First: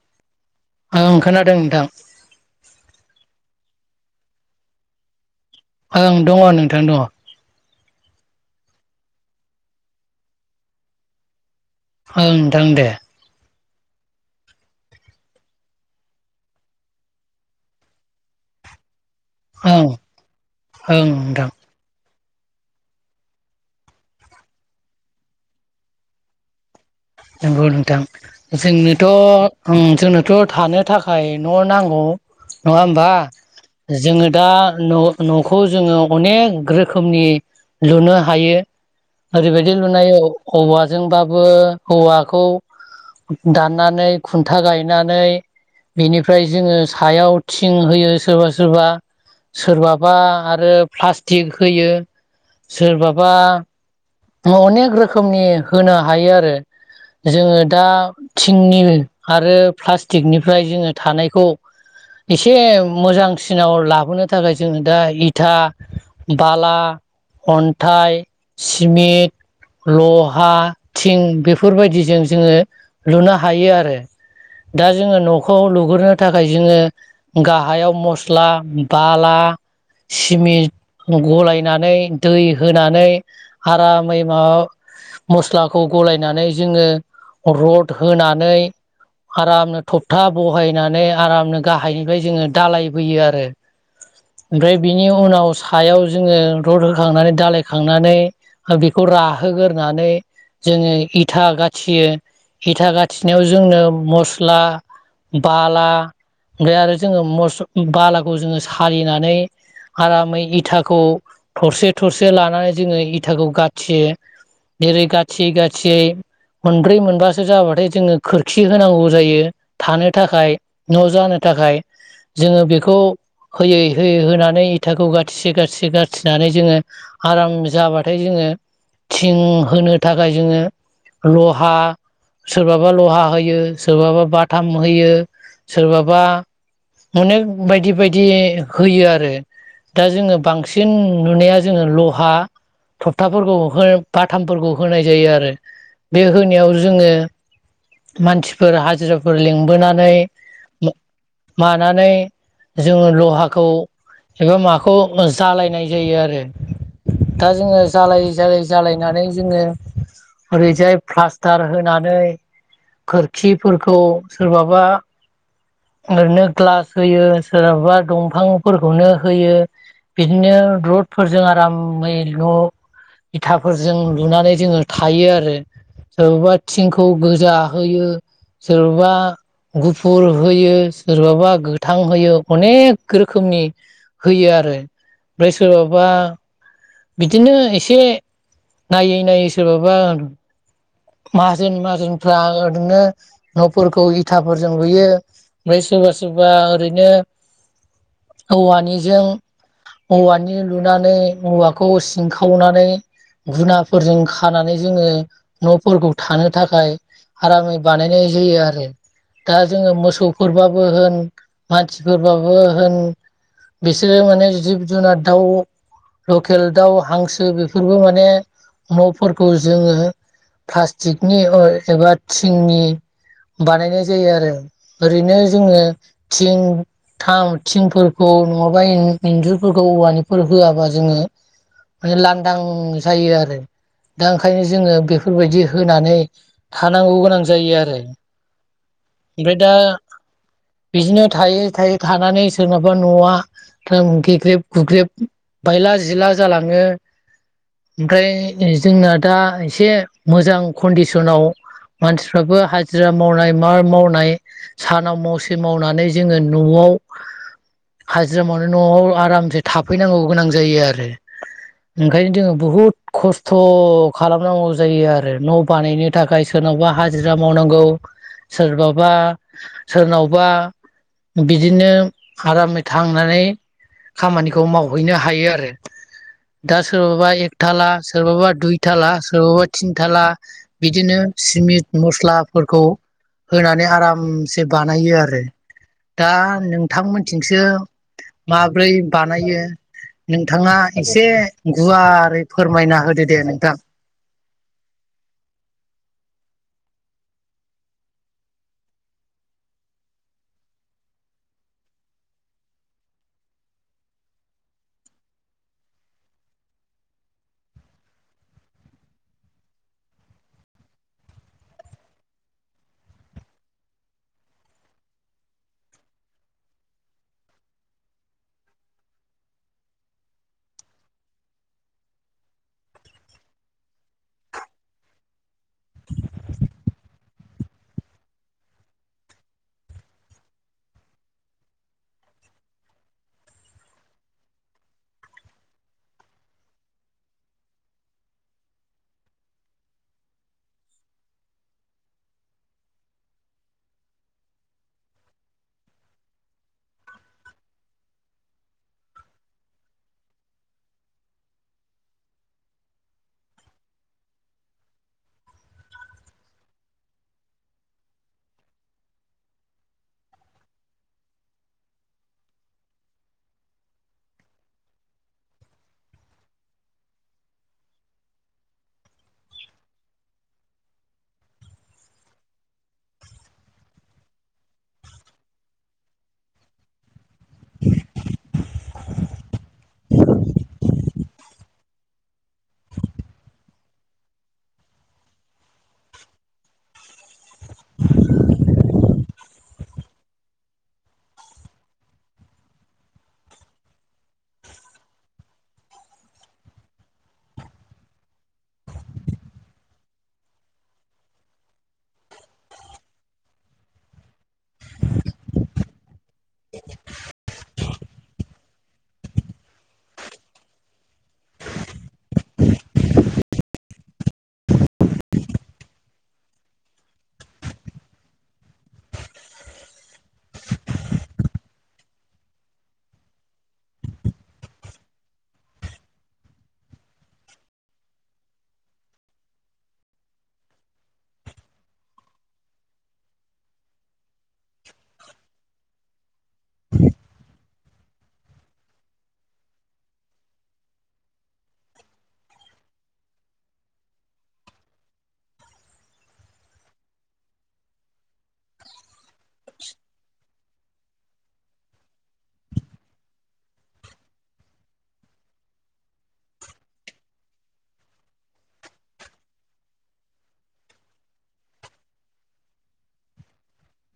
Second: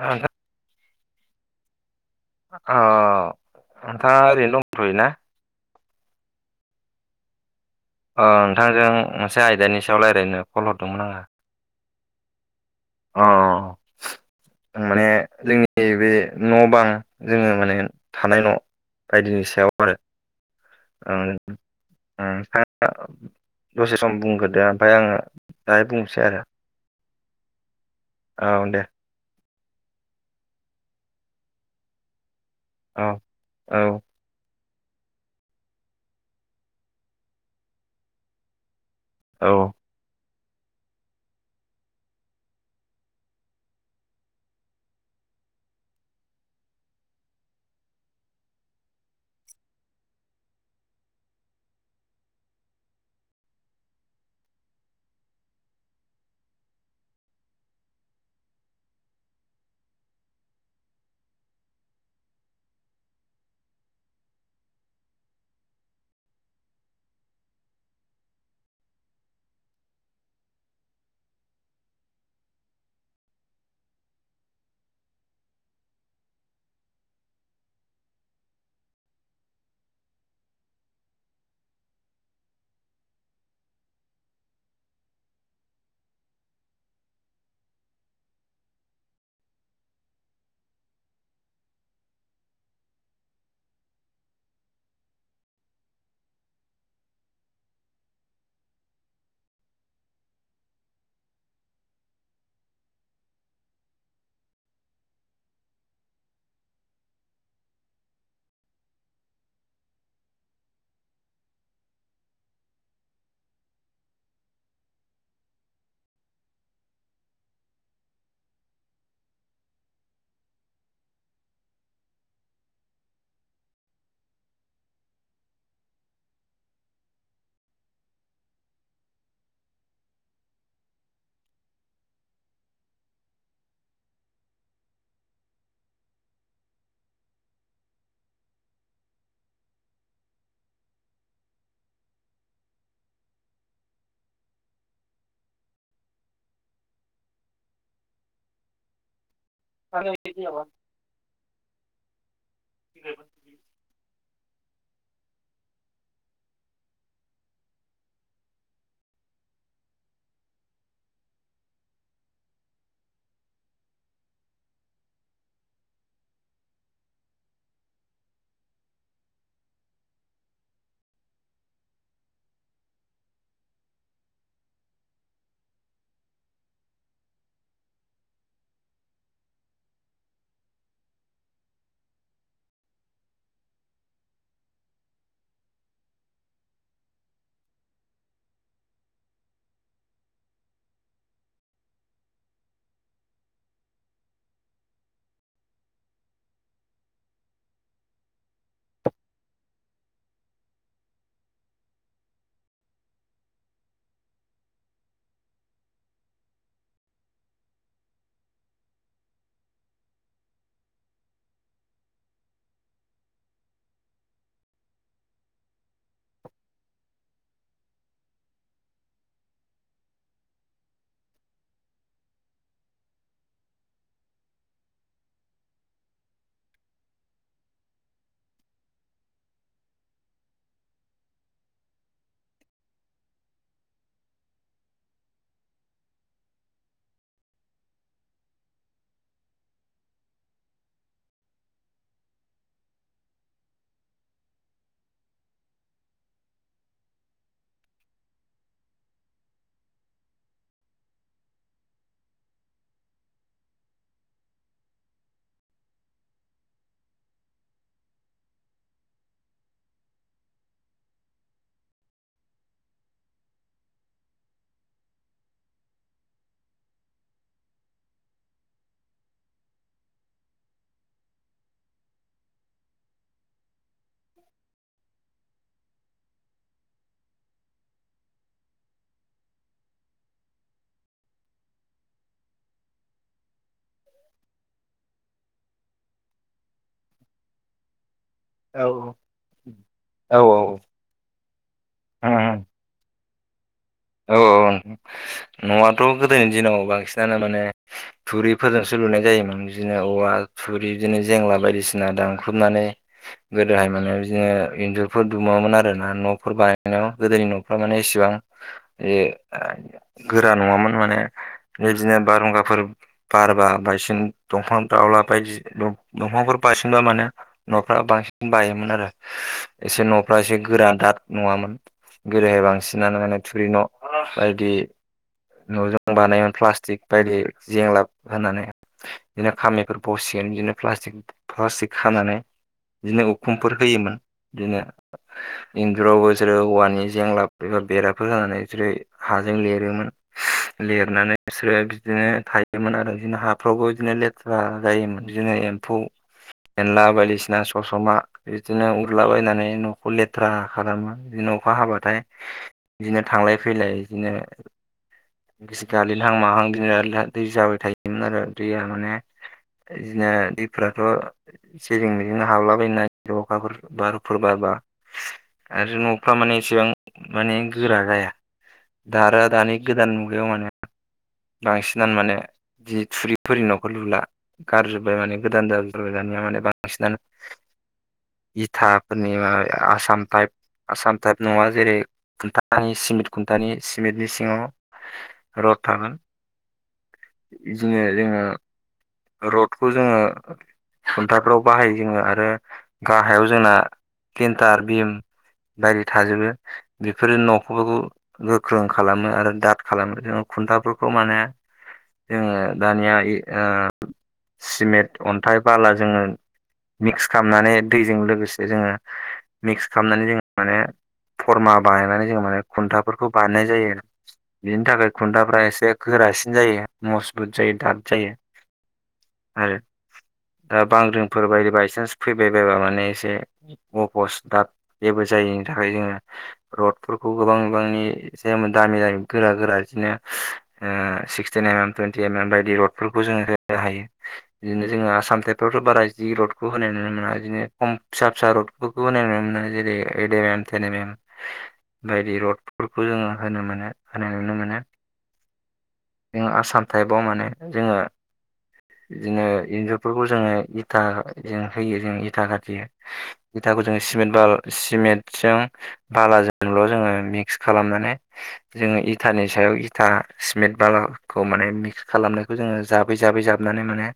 ओ नोंथां। ओम खोनादों नोंथां अ नोंथाङा ओरैनो दंथयो ना? ओं दङ नोंथां दङ अ नोंथांजों मोनसे आयदानि सायाव रायलायनो कल हरदोंमोन आङो ओं नोंथां दे आङो माने जोंनि बे न बां जोङो माने थानाय न बायदिनि सायाव ओं आरो ओं ओं दसे सम बुंग्रोदो ओमफ्राय आङो दाहाय बुंनोसै आरो नंगौ नोंथां औ दे जोंनोथ जोंनोथ थानो थाखाय न नांगौ नङा औ होमबा औ जोंङो दा न नखौ जोङो औनेक रोखोमनि लुनो हायो औ ओरैबायदि लुनाय हौवाजोंबाबो हौवाखौ दाननानै खुन्था गायनानै बेनिफ्राय जोंङो सायाव थिं होयो सोरबा सोरबा सोरबाबा आरो प्लास्टिक होयो सोरबाबा अनेक रोखोमनि होनो हायो आरो जोङो दा थिंनि आरो प्लास्टिकनिफ्राय जोङो थानायखौ एसे मोजांसिनाव लाबोनो थाखाय जोङो दा इथा बाला अन्थाइ सिमिट लहा थिं बेफोरबायदिजों जोङो लुनो हायो आरो दा जोङो नखौ लुग्रोनो थाखाय जोङो गाहायाव मस्ला बाला सिमिट गलायनानै दै होनानै आरामै मा मस्लाखौ गलायनानै जोङो रद होनानै आरामनो थखथा बहायनानै आरामनो गाहायनिफ्राय जोङो दालायबोयो आरो ओमफ्राय बिनि उनाव सायाव जोङो रद होखांनानै दालायखांनानै बेखौ राहोगोरनानै जोङो इथा गाथियो इथा गाथिनायाव जोंनो मस्ला बाला ओमफ्राय आरो जोङो मस बालाखौ जोङो सालिनानै आरामै इथाखौ थरसे थरसे लानानै जोङो इथाखौ गाथियो जेरै गाथियै गाथियै मोनब्रै मोनबासो जाबाथाय जोङो खोरखि होनांगौ जायो थानो थाखाय न जानो थाख थाखाय जोङो बेखौ होयै होयै होनानै इथाखौ गाथिसे गाथिसे गाथिनानै जोङो आराम जाबा ओमफ्राय जोङो थिं होनो थाखाय जोङो लहा सोरबाबा लहा होयो सोरबाबा बाथाम होयो सोरबाबा अनेक बायदि बायदि होयो आरो दा जोङो बांसिन नुनाया जोङो लहा थकथाफोरखौ हो बाथामफोरखौ होनाय जायो आरो बे होनायाव जोङो मानसिफोर हाजिराफोर औ लिंबोनानै मानानै जोङो लहाखौ एबा माखौ जालायनाय जायो आरो दा जोङो जालायै जालायै जालायनानै जोङो ओरैजाय प्लास्टार होनानै खोरखिफोरखौ सोरबाबा ओरैनो ग्लास होयो सोरहाबा दंफांफोरखौनो होयो बिदिनो रडफोरजों आरामै न इथाफोरजों लुनानै जोङो थायो आरो सोरबा थिंखौ गोजााहोयो सोरबा गुफुर होयो सोरबाबा गोथां होयो अनेक रोखोमनि होयो आ आरो ओमफ्राय सोरबाबा बिदिनो एसे नायै नायै सोरबाबा माहाजोन माहाजोनफ्रा ओरैनो न'फोरखौ इथाफोरजों लुयो। ओमफ्राय सोरबा सोरबा ओरैनो औवानिजों। औवानि लुनानै औवाखौ सिंखावनानै गुनाफोरजों खानानै जोङो न'फोरखौ थानो थाखाय आरामै बानायनाय जायो आरो। दा जोङो मोसौफोरबाबो होन मानसिफोरबाबो होन। बेसेरो माने जिब जुना दाव लकेल दाउ हांसो बेफोरबो माने न'फोरखौ जोङो प्लास्टिकनि [unintelligible] एबा थिंनि बानायनाय जायो आरो ओरैनो जोङो थिं थाम थिंफोरखौ औ नङाबा इन्जुरफोरखौ औवानिफोर होआबा जोङो माने लांदां जायो आरो दा ओंखायनो जोङो बेफोरबायदि होनानै थानांगौ गोनां जायो आरो। ओमफ्राय दा बिदिनो थायै थायै थानानै सोरनाबा न'आ [unintelligible] गेग्रेब गुग्रेब बायला जिला जालाङो। ओमफ्राय जोंना दा एसे मोजां कन्डसनाव मानसिफ्राबो हाजिरा मावनाय मा मावनाय सानाव मावसे मावनानै जोङो न'आव न'आव हाजिरा मावनानै न'आव आरामसे थाफैनांगौ गोनां जायो आरो। ओंखायनो जोङो बुहुद खस्थ' खालामनांगौ जायो आरो न' बानायनो थाखाय सोरनावबा हाजिरा मावनांगौ। सोरबाबा सोरनावबा बिदिनो आरामै थांनानै खामानिखौ मावहैनो हायो आरो। दा सोरबाबा एकथाला सोरबाबा दुइथाला सोरबाबा थिनथाला बिदिनो सिमिन्ट मस्लाफोरखौ होनानै आरामसे बानायो आरो दा नोंथांमोनथिंसो माब्रै बानायो। औ नोंथाङा एसे गुवारै फोरमायना होदो दे नोंथां। औ औ न'आथ' गोदोनि दिनाव बांसिनानो माने थुरिफोरजोंसो लुनाय जायोमोन बिदिनो औवा थुरि बिदिनो जेंला बायदिसिना दानख्रुबनानै गोदोहाय माने बिदिनो इन्जुरफोर दुमोमोन आरो ना न'फोर बानायनायाव गोदोनि न'फ्रा माने इसेबां बे ओ गोरा नङामोन माने। बिदिनो बारहुंगाफोर बारबा बायसिन दंफां दावला बायदि दंफां बायला [unintelligible] बारसिनबा माने न'फ्रा बांसिन बायोमोन आरो एसे न'फ्रा एसे गोरा दाद नङामोन। गोदोहाय बांसिनानो माने थुरि न' बायदि न'जों बानायोमोन प्लास्टिक बायदि जेंलाब होनानै। बिदिनो खामिफोर बसिगोन बिदिनो पस्क प्लास्टिक खानानै बिदिनो उखुमफोर होयोमोन बिदिनो इन्जुरावबोसोरो औवानि जेंला एबा बेराफोर जानानै बिसोरो हाजों लिरोमोन लिरनानै बिसोरो बिदिनो थायोमोन आरो बिदिनो हाफ्रा बेवावबो बिदिनो लेथ्रा जायोमोन बिदिनो एम्फौ एनला बायदिसिना ससमा बिदिनो उरलाबायायनानै न'खौ लेथ्रा खालामो बि अखा हाबाथाय बिदिनो थांलाय फैलाय बिदिनो गिसि गालिनहां माहां दि दै जाबाय थायोमोन आरो दैया माने बिदिनो दैफोराथ' जेजों मेजोंनो बिदिनो हाबलाबायनाय अखाफोर बारफोरबा बा आरो न'फ्रा माने एसेबां माने गोरा जाया दा आरो दानि गोदान मुगायाव माने बांसिनानो माने जि थुरिफोरिनि न'खर लुला। गारजोबबाय माने गोदान ज जारबाय दानिया माने बांसिनानो। इथाफोरनि माबा आसाम टायप आसाम टाइप नङा जेरै आनि सिमेन्ट खुन्थानि सिमेन्टनि सिङाव रड थागोन। बिदिनो जोङो रडखौ जोङो अन्थाइफ्राव बाहायो जोङो आरो गाहायाव जोंना क्लिन्टार भिम बायदि थाजोबो बेफोरो न'खौफोरखौ गोख्रों खालामो आरो दाद खालामो। जों खुन्थाफोरखौ माने जोङो दानिया इ ओ सिमेन्ट अन्थाइ बाला जोङो मिक्स खामनानै दैजों लोगोसे जोङो मिक्स खालामनानै जों माने फरमा बानायनानै जों माने खुन्थाफोरखौ बानायनाय जायो। बेनि थाखाय खुन्थाफ्रा एसे गोरा बांसिन जायो। मजबुत जायो दाद जायो। आरो दा बांग्रिंफोर बायदि बायसान्स फैबाय बायबा माने एसे गफस द जेबो जायिनि थाखाय जोङो रडफोरखौ गोबां बिबांनि जायो दामि- दामि गोरा गोरा इदिनो ओ सिक्सटिन एम एम टुइन्टिम एम बायदि रडफोरखौ जोङो ओ हायो बिदिनो जोङो आसाम थेखथर बारा जि रडखौ होनाय नुनो मोना इदिनो खम फिसा फिसा रडफोरखौबो नाय नुनो मोनो। जेरै एडेमाम टेन एनम बायदि रडफोरखौ जोङो होनो मोनो होनाय नुनो मोनो। जों आसाम टाइपाव माने जोङो [inaudible] इदिनो इन्जुरफोरखौ जोङो इथा जों होयो जों इथा खाथियो इथाखौ जों सिमेन्ट बाल सिमेन्ट जों बालाजोंल' जोङो मिक्स खालामनानै जों इथानि सायाव इथा सिमेन्ट बालाखौ माने मिक्स खालामनायखौ जोङो जाब बै जाबै जाबनानै माने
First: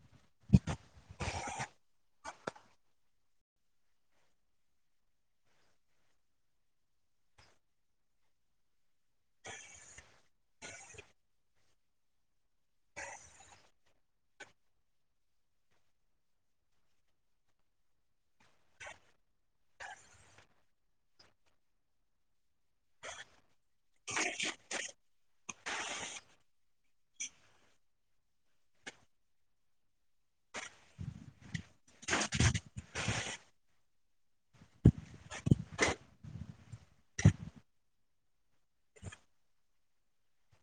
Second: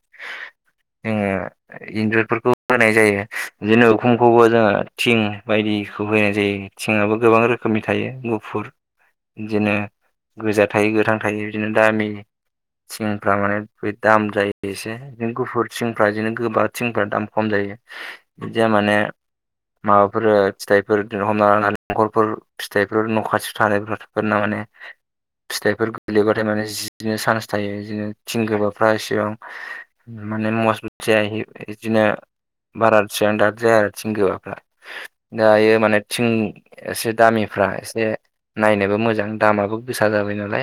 जोङो इन्जुरफोरखौ होनाय जायो। बिदिनो उखुमखौबो जोङो थिं बायदि दैखौ होनाय जायो। थिङाबो गोबां रोखोमनि थायो गुफुर बिदिनो गोजा थायो गोथां थायो बिदिनो दामि थिंफ्रा माने बे दाम जायो एसे बिनो गुफुर थिंफ्रा बिदिनो गोबा थिंफ्रा दाम खम जायो माने माबाफोर फिथाइफोर हमनाला दंखलफोर फिथाइफोर न' खाथियाव थानायफोरना माने फिथाइफोर गोगलैबाथाय माने जिनो सान्स थायो। बिदिनो थिं गोबाब ओ इसेबां माने मसबुथ जाया इदिनो बारासेबां दाद जाया आरो थिं गोबाफ्रा। दायो माने थिं एसे दामिफो फ्रा एसे नायनोबो मोजां दामाबो गोसा जाबाय नालाय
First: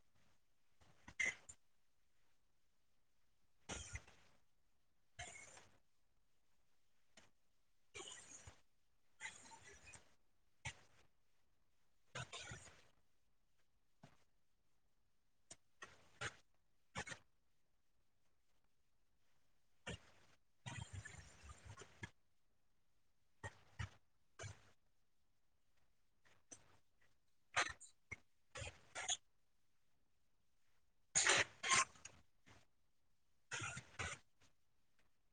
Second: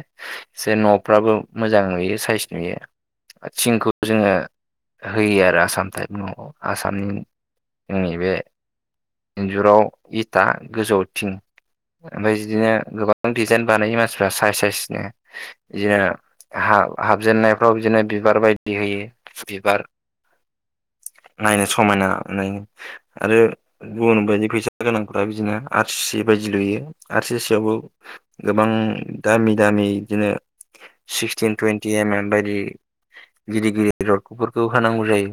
एसे न'फ्राबो मोजां नुयो सायस नुयो। थिंखौ जोङो होयो आरो आसाम टाइप न आसामनि जोंनि बे इन्जुराव इथा गोजौथिं ओमफिय बिदिनो गोबां बां डिजाइन बानायो मानसिफ्रा साइज साइसनो बिदिनो हा-हाबजेननायफ्राव बिदिनो बिबार बायदि होयो। बिबार [inaudible] नायनो समायना नुनायनि। आरो गुबुन बायदि फैसा गोनांफोरा बिदिनो आर सि सि बायदि लुयो आर सि सि आवबो गोबां दामि दामि बिदिनो सिक्सटिन टुवन्टि एम एम बायदि गिदिर गिदिर रडखौफोरखौ होनानांगौ जायो।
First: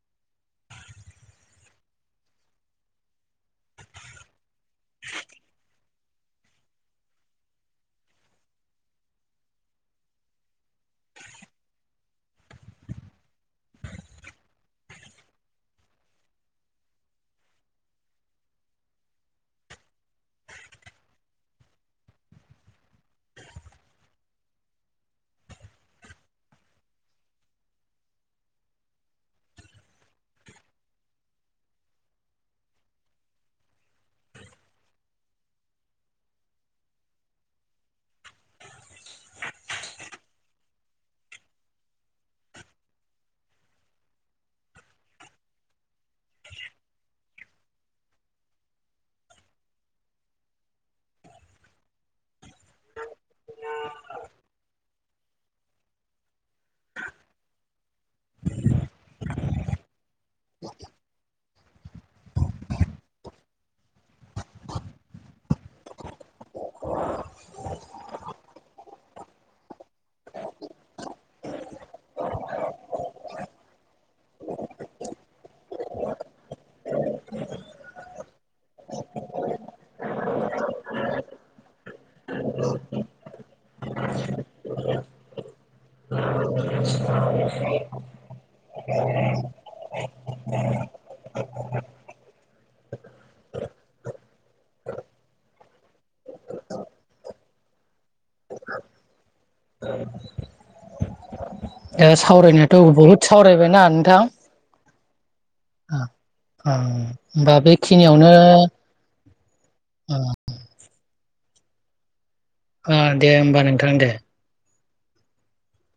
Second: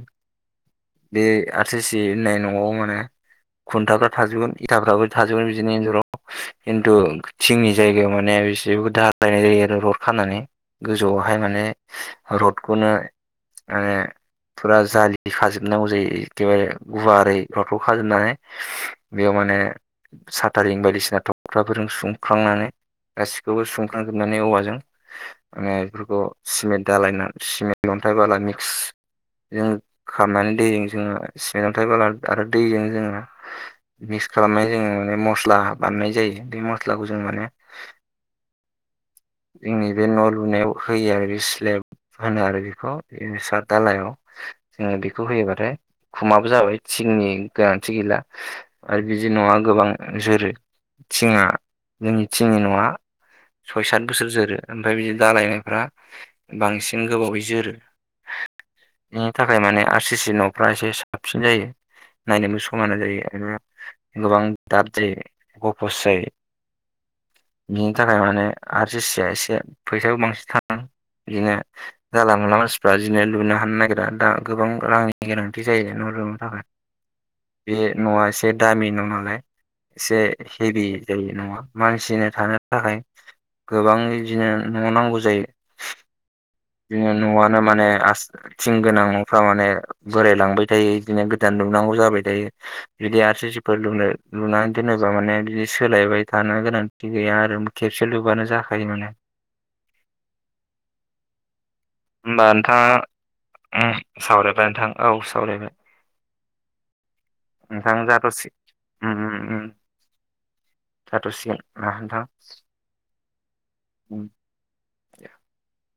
बे आर सि होननाय न'आव मोने। खुन्थाफ्रा थाजोबगोन इथाफ्राबो थाजोबगोन बिदिनो इनजुराव खिन्थु थिंनि जायगायाव माने बेसेखौ दाहालायनाय जायो आरो रड खानानै गोजौआवहाय माने र'डखौनो माने फुरा जालि खाजोबनांगौ जायो। एखेबारे गुवारओै र'थखौ खाजोबनानै बेयाव मा माने साथारिं बायदिसिना थ'कताफोरजों सुंखांनानै गासिखौबो सुंख्रांजोबनानै औवाजों माने बेफोरखौ सिमेन्ट दालायना सिमेन्ट अन्थाइ बाला मिक्स जोङो खामनानै दैजों जोङो सिमेन्ट अन्थाय बाला आरो दैजों जोङो मिक्स खालामनानै जोङो माने मस्ला बानायनाय जायो बे मस्लाखौ जों माने जोंनि बे न' लुनायाव होयो आरो स्लेब होनो आरो बेखौ साद दालायाव जोङो बेखौ होयोबाथाय उखुमाबो जाबाय थिंनि गोनांथि गैला आरो बिदि नङा गोबां जोरो थिंआ जोंनि थिंनि न'आ सय सात बोसोर जोरो ओमफ्राय बिदि दालायनायफ्रा बांसिन गोबावै जोरो बिनि थाखाय माने आर सि सि न'फ्रा एसे साबसिन जायो नायनोबो समायना जायो गोबां दाद जायो गफस जायो बिनि थाखाय माने आर सि सिया एसे फैसाबो बांसिन थाङो। बिदिनो जानला मोनला मानसिफ्रा बिदिनो लुनो हानो नागिरा दा गोबां रांनि गोनांथि जायो नो [unintelligible] [unintelligible] थाखाय बे न'आ एसे दामि न' नालाय एसे हेभि जायो नङा मानसिनो थानो थाखाय गोबां इदिनो न' नांगौ जायो [unintelligible] न'आनो माने आस थिं गोनां न'फ्रा माने बोरायलांबाय थायो बिदिनो गोदान लुनांगौ जाबाय थायो बिदि आर सि सिफोर लुनो लुनानै दोनो बा माने बिदि सोलायबाय थानो गोनांथि गैया आरो खेबसे लुबानो जाखायो माने [inaudible] दा होमबा सावरायनायाथ' नोंथाङा बहुद सावरायबायना उम नोंथां सावरायबाय नोंथां औ सावरायबाय ओ ओ होमबा नोंथां बेखिनियावनो जाथ'सिगोन उम उम ओ जाथ'सिगोन ना नोंथां? अ दे होमबा नोंथां दे [inaudible]